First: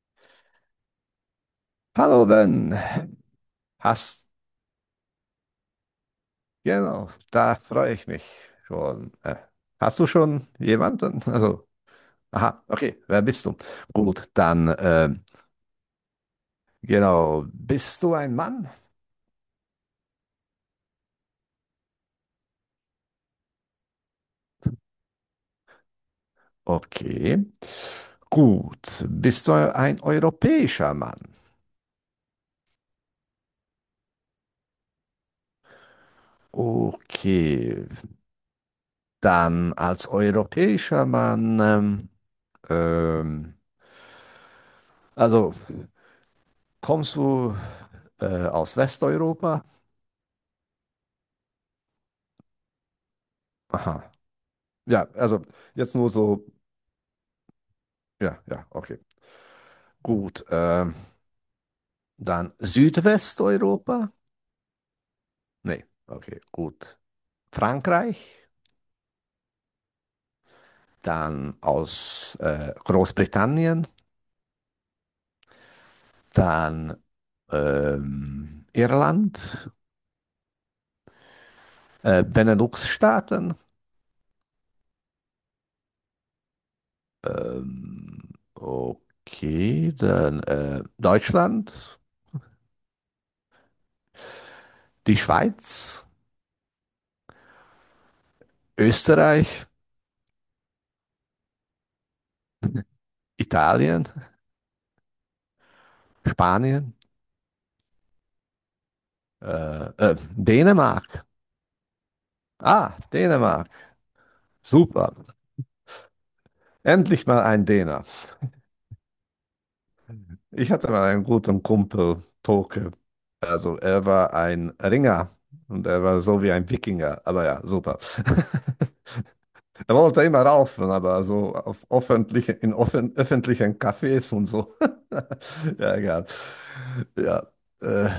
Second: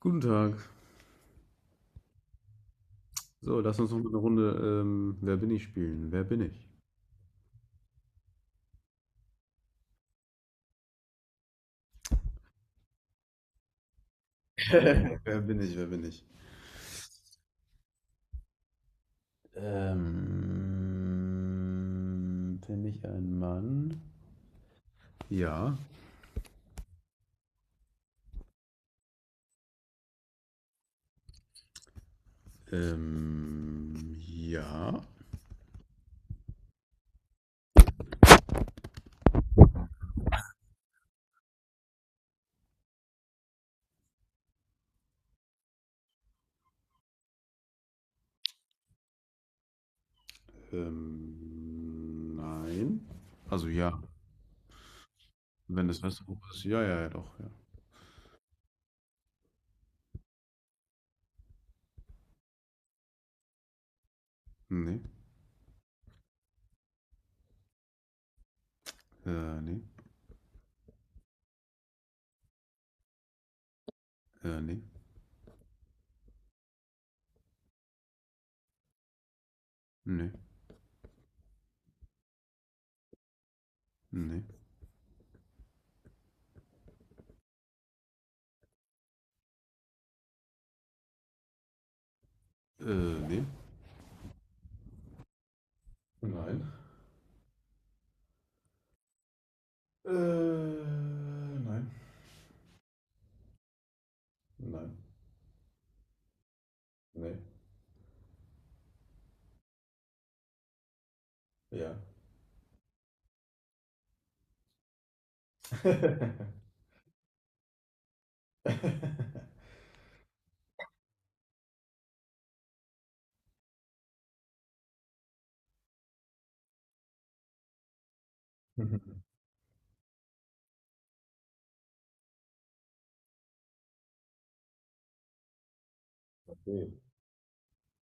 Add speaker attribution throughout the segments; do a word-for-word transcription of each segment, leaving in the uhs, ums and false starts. Speaker 1: Guten Tag.
Speaker 2: Hallo Ben,
Speaker 1: So, lass uns noch mal eine
Speaker 2: hast,
Speaker 1: Runde ähm, Wer bin ich spielen. Wer bin ich?
Speaker 2: genau, da freue ich mich schon. Äh, hast du schon jemanden? Also, aha, okay, wer bist du? Gut, dann, ähm,
Speaker 1: Wer bin ich? Wer bin ich?
Speaker 2: genau, bist du ein Mann?
Speaker 1: Ähm, bin ich ein Mann? Ja.
Speaker 2: Okay. Gut, bist du ein europäischer Mann?
Speaker 1: Ähm, ja.
Speaker 2: Okay, dann als europäischer Mann, ähm, ähm, also kommst du äh, aus Westeuropa?
Speaker 1: Ähm, nein. Also ja,
Speaker 2: Aha. Ja, also
Speaker 1: wenn
Speaker 2: jetzt
Speaker 1: das
Speaker 2: nur
Speaker 1: Restaurant
Speaker 2: so.
Speaker 1: ist. Ja, ja, ja, doch, ja.
Speaker 2: Ja, ja, okay. Gut. Ähm, dann Südwesteuropa.
Speaker 1: Nee.
Speaker 2: Nee, okay, gut. Frankreich.
Speaker 1: Äh, nee.
Speaker 2: Dann aus äh, Großbritannien.
Speaker 1: Äh, nee.
Speaker 2: Dann ähm, Irland.
Speaker 1: Nee.
Speaker 2: Äh, Benelux-Staaten.
Speaker 1: Nee.
Speaker 2: Ähm, okay, dann äh, Deutschland.
Speaker 1: Äh, nee.
Speaker 2: Die Schweiz.
Speaker 1: Nein.
Speaker 2: Österreich.
Speaker 1: Äh, nein.
Speaker 2: Italien.
Speaker 1: Nein.
Speaker 2: Spanien.
Speaker 1: Nee.
Speaker 2: Äh, äh, Dänemark.
Speaker 1: Ja.
Speaker 2: Ah, Dänemark. Super. Endlich mal ein Däner. Ich hatte mal einen guten Kumpel, Toke. Also er war ein Ringer und er war so wie ein Wikinger. Aber ja, super. Er wollte immer raufen, aber so auf öffentliche, in offen, öffentlichen Cafés und so. Ja, egal.
Speaker 1: Okay.
Speaker 2: Ja. Äh,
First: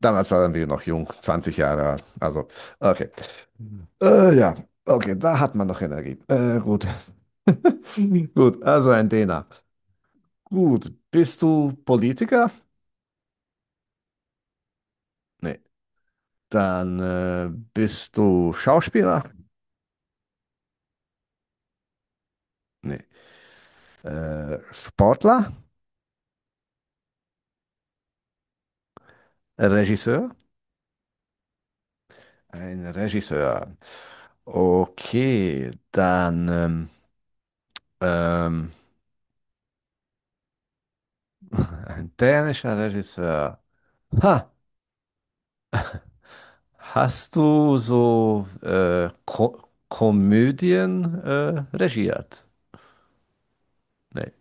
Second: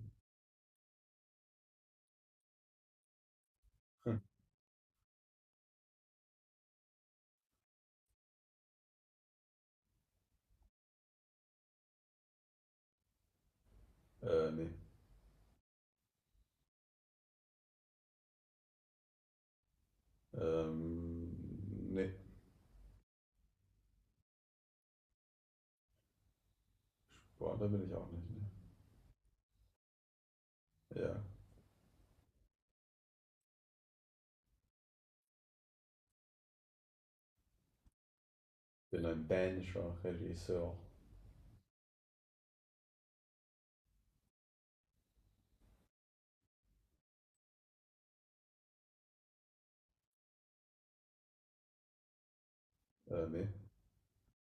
Speaker 2: Damals waren wir noch jung, zwanzig Jahre alt. Also, okay.
Speaker 1: Hm.
Speaker 2: Äh, ja, okay, da hat man noch Energie. Äh, gut. Gut, also ein Däner. Gut, bist du Politiker?
Speaker 1: Äh, nee.
Speaker 2: Nee. Dann äh, bist du Schauspieler?
Speaker 1: Ähm, nee.
Speaker 2: Nee. Äh, Sportler?
Speaker 1: Boah, da bin ich auch nicht. Ne?
Speaker 2: Regisseur?
Speaker 1: Ja.
Speaker 2: Ein Regisseur. Okay, dann ähm, ähm,
Speaker 1: Bin ein dänischer Regisseur.
Speaker 2: ein dänischer Regisseur. Ha, Hast du so äh, Ko Komödien äh, regiert?
Speaker 1: Äh, nee.
Speaker 2: Nee.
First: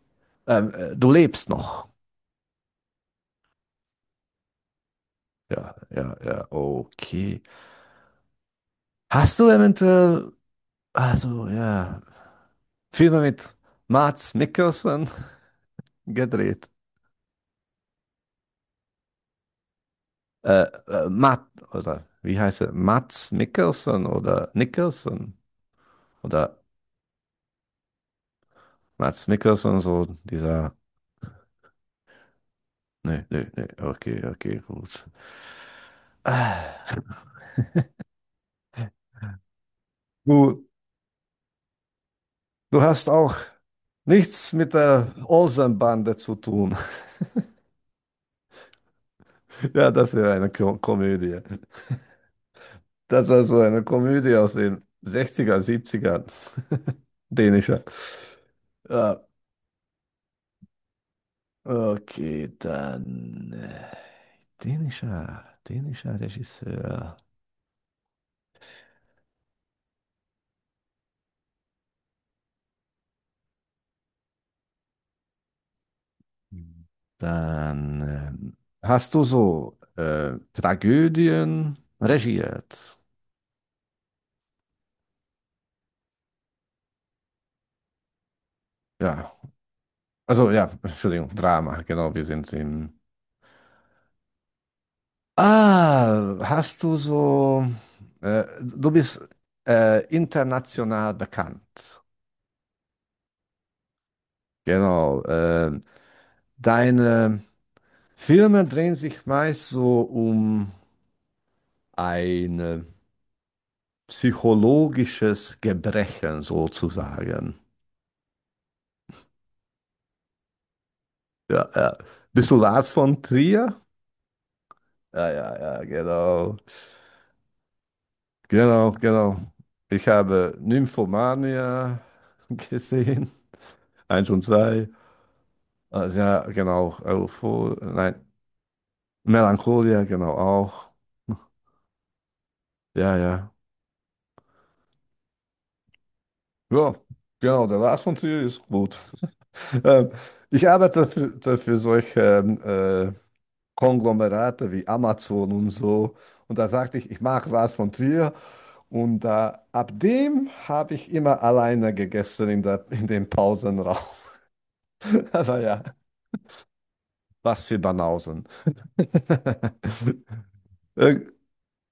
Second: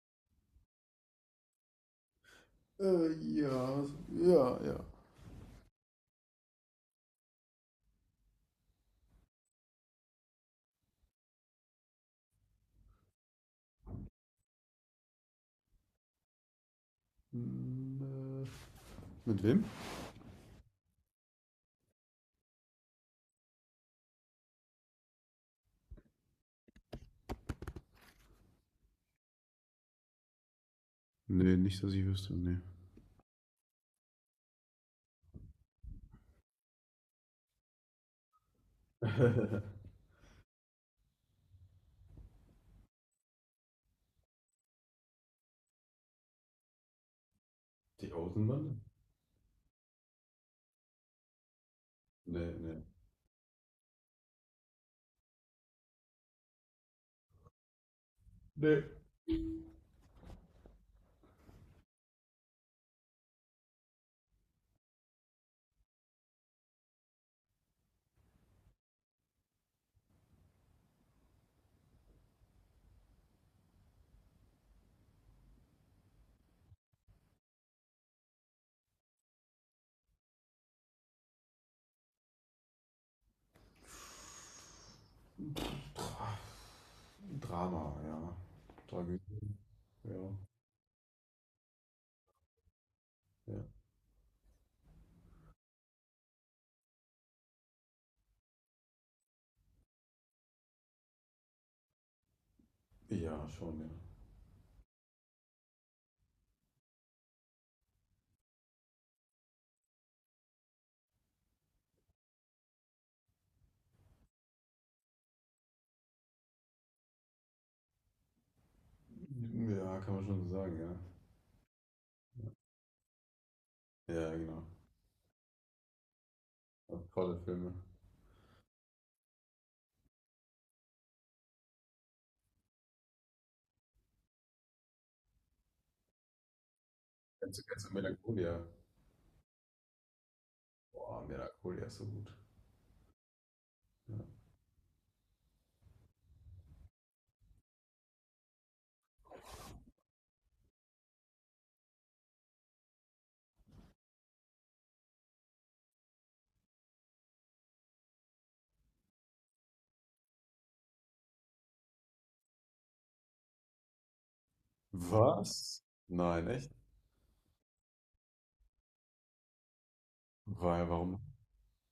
Speaker 2: Ähm, äh, du lebst noch.
Speaker 1: Äh, ja, ja, ja.
Speaker 2: Ja, ja, ja, okay. Hast du eventuell also ja, Filme mit Mads Mikkelsen gedreht.
Speaker 1: Hm, äh. Mit wem?
Speaker 2: Äh, äh, Matt, oder wie heißt er? Mads Mikkelsen oder Nicholson oder Mads Mikkelsen, so dieser.
Speaker 1: Nee, nicht, dass ich wüsste, nee.
Speaker 2: Nee, nee, nee, okay, okay, gut. Ah, Du, du hast auch nichts mit der Olsenbande zu tun.
Speaker 1: Die Außenbande?
Speaker 2: Ja, das wäre eine Ko Komödie.
Speaker 1: Nee, nee.
Speaker 2: Das war so eine Komödie aus den Sechziger, Siebziger, Dänischer.
Speaker 1: Nee.
Speaker 2: Ja, okay, dann äh, dänischer, dänischer Regisseur. Mhm. Dann ähm, hast du so äh, Tragödien regiert.
Speaker 1: Dra Drama, ja.
Speaker 2: Ja,
Speaker 1: Tragödie. Ja,
Speaker 2: also ja, Entschuldigung, Drama, genau, wir sind im.
Speaker 1: ja.
Speaker 2: Ah, hast du so, äh, du bist äh, international bekannt.
Speaker 1: Ja, schon, ja.
Speaker 2: Genau, äh, deine Filme drehen sich meist so um eine psychologisches Gebrechen sozusagen.
Speaker 1: Ja, kann man schon so sagen, ja.
Speaker 2: Ja, ja. Bist du Lars von Trier?
Speaker 1: Ja, genau.
Speaker 2: Ja, ja, ja, genau.
Speaker 1: Ja, tolle Filme.
Speaker 2: Genau, genau. Ich habe Nymphomania gesehen. Eins und zwei. Also, ja, genau.
Speaker 1: Kennst du,
Speaker 2: Euphor
Speaker 1: kennst du
Speaker 2: Nein,
Speaker 1: Melancholia?
Speaker 2: Melancholia, genau auch.
Speaker 1: Boah, Melancholia ist so gut.
Speaker 2: Ja, ja.
Speaker 1: Ja.
Speaker 2: Ja, genau. Der Lars von Trier ist gut. Ähm, Ich arbeite für, für solche ähm, äh, Konglomerate wie Amazon und so. Und da sagte ich, ich mag Lars von Trier. Und äh, ab dem habe ich immer alleine gegessen in der, in dem Pausenraum. Aber
Speaker 1: Was?
Speaker 2: ja,
Speaker 1: Nein, echt?
Speaker 2: was für Banausen.
Speaker 1: Weil, warum?
Speaker 2: Irg-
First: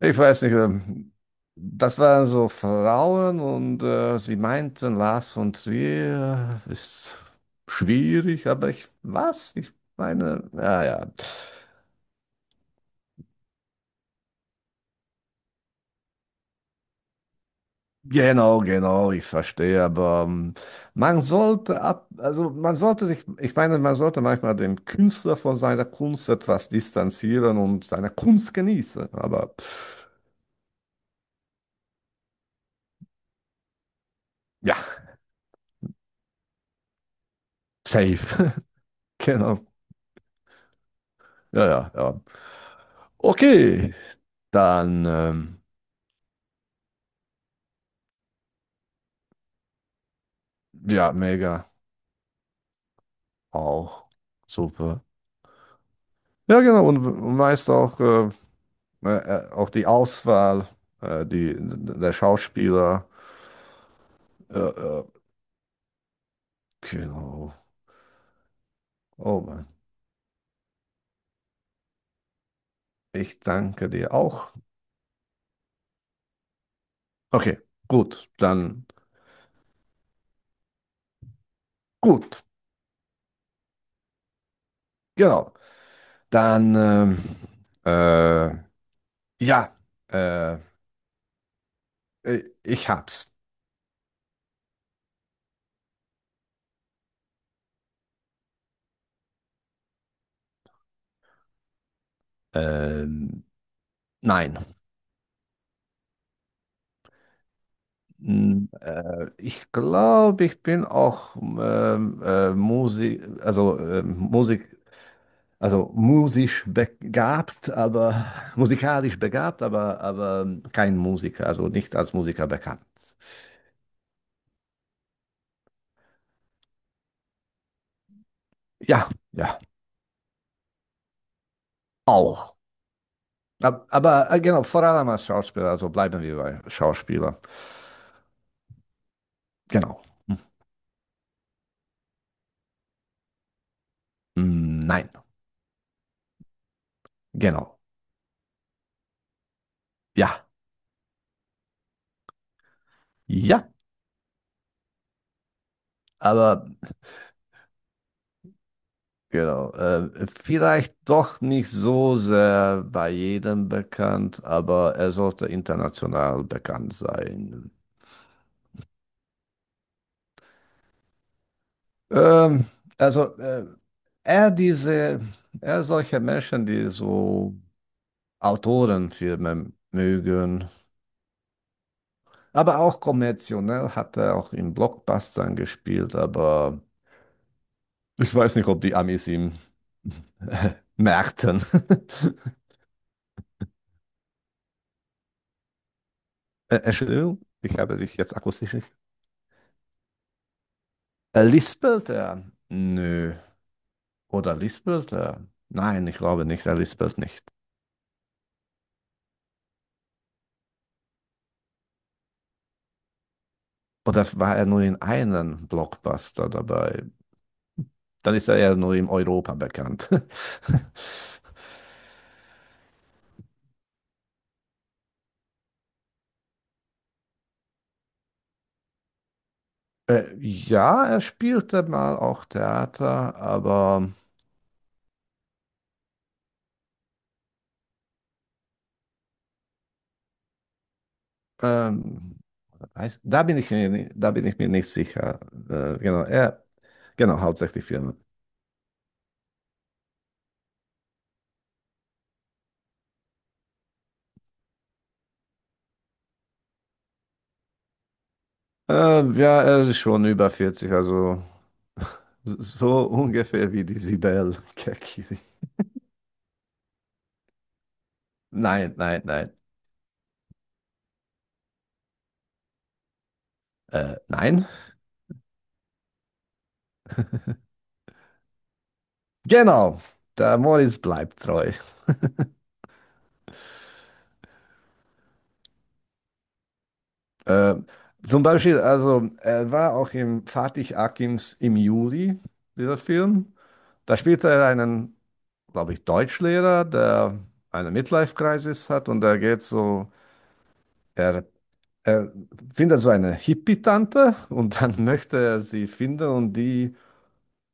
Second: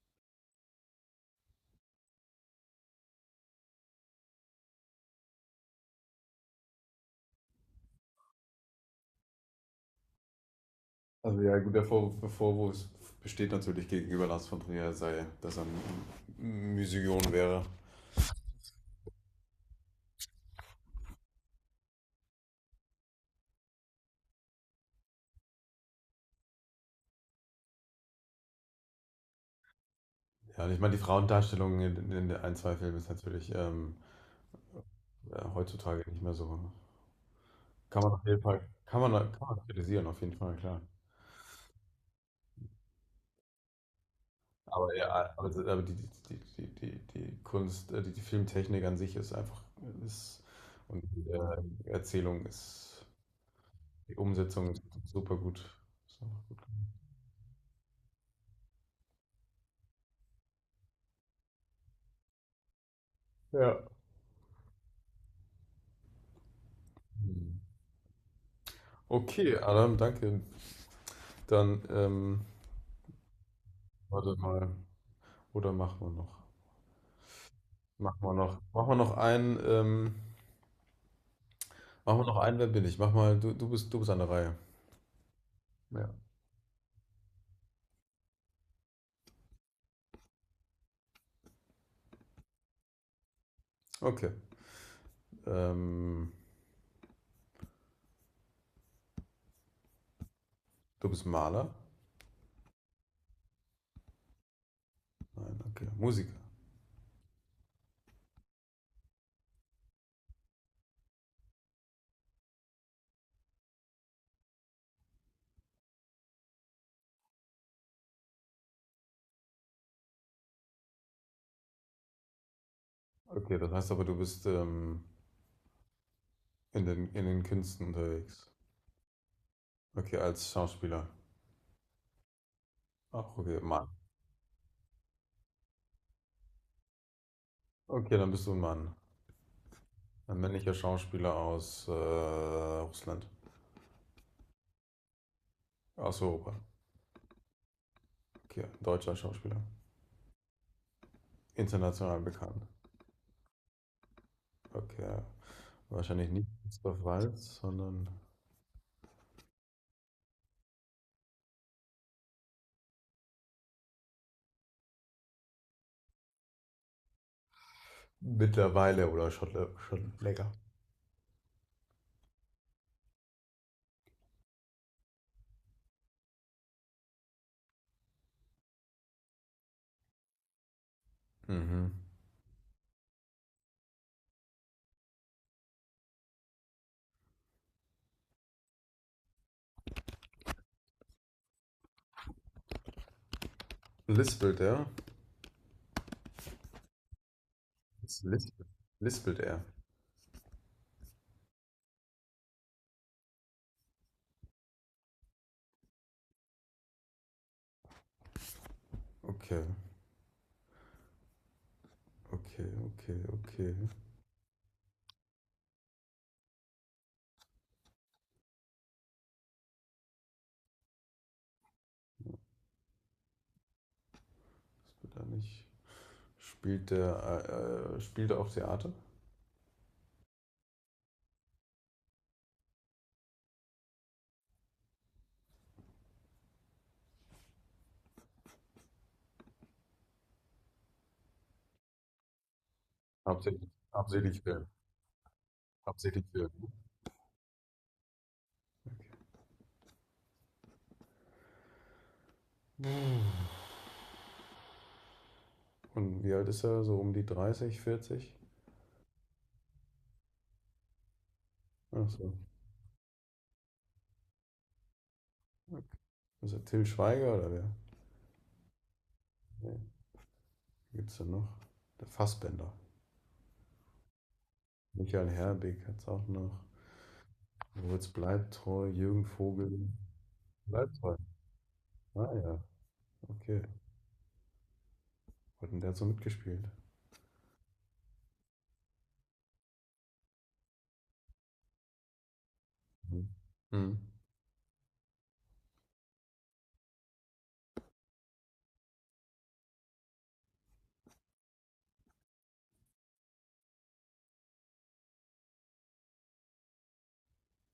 Speaker 2: Ich weiß nicht, ähm, das waren so Frauen und äh, sie meinten, Lars von Trier ist schwierig, aber ich, was? Ich meine, naja.
Speaker 1: Also ja, gut, der Vorwurf, der Vorwurf besteht natürlich gegenüber Lars von Trier, sei, dass er ein M- Musion wäre.
Speaker 2: Genau, genau, ich verstehe, aber ähm, man sollte ab, also man sollte sich, ich meine, man sollte manchmal den Künstler von seiner Kunst etwas distanzieren und seine Kunst genießen, aber pff,
Speaker 1: Ja, und ich meine, die Frauendarstellung in, in den ein, zwei Filmen ist natürlich ähm,
Speaker 2: ja,
Speaker 1: ja, heutzutage nicht mehr so. Kann man auf
Speaker 2: safe,
Speaker 1: jeden Fall, kann man, kann man
Speaker 2: genau,
Speaker 1: kritisieren, auf jeden Fall, klar.
Speaker 2: ja, ja, ja. Okay,
Speaker 1: Aber
Speaker 2: dann,
Speaker 1: ja, aber, das-
Speaker 2: ähm,
Speaker 1: aber die, die, die, die, die die Kunst, äh, die, die Filmtechnik an sich ist einfach, ist, und
Speaker 2: ja,
Speaker 1: die äh,
Speaker 2: mega,
Speaker 1: Erzählung ist,
Speaker 2: auch,
Speaker 1: die Umsetzung ist
Speaker 2: super.
Speaker 1: super gut. Ist einfach gut.
Speaker 2: Ja, genau, und, und weißt auch, äh, äh, äh, auch die Auswahl, äh, die, der Schauspieler,
Speaker 1: Ja.
Speaker 2: äh, äh, genau.
Speaker 1: Hm.
Speaker 2: Oh
Speaker 1: Okay,
Speaker 2: Mann.
Speaker 1: Adam, danke. Dann, ähm,
Speaker 2: Ich danke dir
Speaker 1: warte
Speaker 2: auch.
Speaker 1: mal, oder machen wir noch?
Speaker 2: Okay,
Speaker 1: Machen
Speaker 2: gut,
Speaker 1: wir noch,
Speaker 2: dann
Speaker 1: machen wir noch einen, ähm, machen wir noch
Speaker 2: gut,
Speaker 1: einen, wer bin ich? Mach mal, du, du bist, du bist an der Reihe.
Speaker 2: genau.
Speaker 1: Ja.
Speaker 2: Dann ähm, äh, ja, äh, äh, ich hab's.
Speaker 1: Okay, ähm, du bist Maler?
Speaker 2: Ähm, nein,
Speaker 1: Nein, okay, Musiker.
Speaker 2: Mm, äh, ich glaube, ich bin auch ähm, äh, Musik, also äh, Musik, also musisch begabt, aber musikalisch begabt, aber aber kein Musiker, also nicht als Musiker bekannt.
Speaker 1: Okay, das heißt aber, du bist, ähm, In den, in den Künsten unterwegs.
Speaker 2: Ja, ja,
Speaker 1: Okay, als Schauspieler.
Speaker 2: auch.
Speaker 1: Ach, okay,
Speaker 2: Ab-
Speaker 1: Mann.
Speaker 2: Aber äh, genau, vor allem als Schauspieler, also bleiben wir bei Schauspieler.
Speaker 1: Okay, dann bist du ein Mann.
Speaker 2: Genau.
Speaker 1: Ein männlicher Schauspieler aus äh, Russland.
Speaker 2: Hm, nein,
Speaker 1: Aus Europa.
Speaker 2: genau.
Speaker 1: Okay, deutscher Schauspieler.
Speaker 2: Ja,
Speaker 1: International bekannt.
Speaker 2: ja,
Speaker 1: Okay. Wahrscheinlich nicht
Speaker 2: aber
Speaker 1: Christoph Waltz, sondern
Speaker 2: genau. Äh, vielleicht doch nicht so sehr bei jedem bekannt, aber er sollte international bekannt sein.
Speaker 1: mittlerweile oder schon, schon länger.
Speaker 2: Ähm, also, äh, er diese, er solche Menschen, die so Autorenfilme mögen.
Speaker 1: Mhm.
Speaker 2: Aber auch kommerziell ne? Hat er auch in Blockbustern gespielt, aber ich weiß nicht, ob die Amis ihm merkten.
Speaker 1: Lispelt er?
Speaker 2: Äh, Entschuldigung, ich habe dich
Speaker 1: Was
Speaker 2: jetzt
Speaker 1: Lispelt,
Speaker 2: akustisch nicht.
Speaker 1: lispelt er.
Speaker 2: Äh, lispelt er? Nö. Oder lispelt er? Nein, ich glaube nicht, er lispelt nicht.
Speaker 1: Okay, okay, okay, okay.
Speaker 2: Oder war er nur in einem Blockbuster dabei? Dann ist er ja nur in Europa bekannt.
Speaker 1: Lispelt er nicht. Spielt er, äh, äh, spielt er auf Theater?
Speaker 2: Äh, ja, er spielte mal auch Theater, aber ähm, Weiß- Da bin
Speaker 1: Hauptsächlich,
Speaker 2: ich mir, ni- da
Speaker 1: hauptsächlich
Speaker 2: bin ich
Speaker 1: Film.
Speaker 2: mir nicht sicher. Äh, genau,
Speaker 1: Hauptsächlich Film.
Speaker 2: er, genau, hauptsächlich Firmen.
Speaker 1: Und wie alt ist er? So um die dreißig, vierzig?
Speaker 2: Äh, ja, er ist schon über vierzig, also
Speaker 1: Ach so.
Speaker 2: so ungefähr wie die Sibel Kekili.
Speaker 1: Ist er Till Schweiger oder wer?
Speaker 2: Nein, nein, nein.
Speaker 1: Nee. Gibt denn noch? Der Fassbender.
Speaker 2: Äh, nein?
Speaker 1: Michael Herbig hat's auch noch. Moritz bleibt treu, Jürgen Vogel.
Speaker 2: Genau, der
Speaker 1: Bleibt
Speaker 2: Moritz
Speaker 1: treu.
Speaker 2: bleibt treu.
Speaker 1: Ah ja, okay. Hat denn der so mitgespielt?
Speaker 2: Äh, Zum Beispiel, also er war auch im Fatih Akims im Juli, dieser
Speaker 1: Mhm.
Speaker 2: Film.
Speaker 1: Hm.
Speaker 2: Da spielte er einen, glaube ich, Deutschlehrer, der eine Midlife-Crisis hat und er geht so. Er Er findet so eine Hippie-Tante und dann möchte er sie finden und die,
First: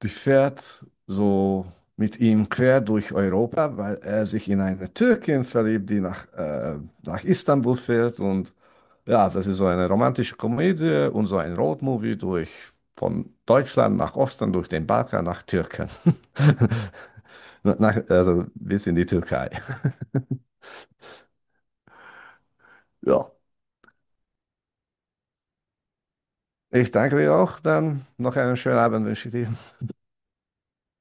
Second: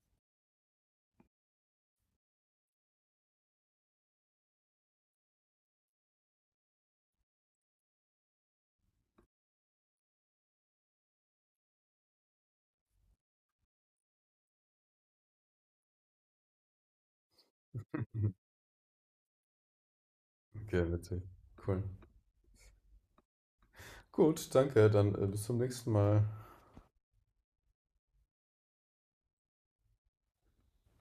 Speaker 2: die fährt so mit ihm quer durch Europa, weil er sich in eine Türkin verliebt, die nach, äh, nach Istanbul fährt. Und ja, das ist so eine romantische Komödie und so ein Roadmovie durch von Deutschland nach Osten, durch den Balkan nach Türken. Nach, also bis in die Türkei.
Speaker 1: Okay, witzig. Cool.
Speaker 2: Ja,
Speaker 1: Gut, danke. Dann äh, bis zum nächsten Mal.
Speaker 2: ich danke dir auch. Dann noch einen schönen Abend wünsche ich dir.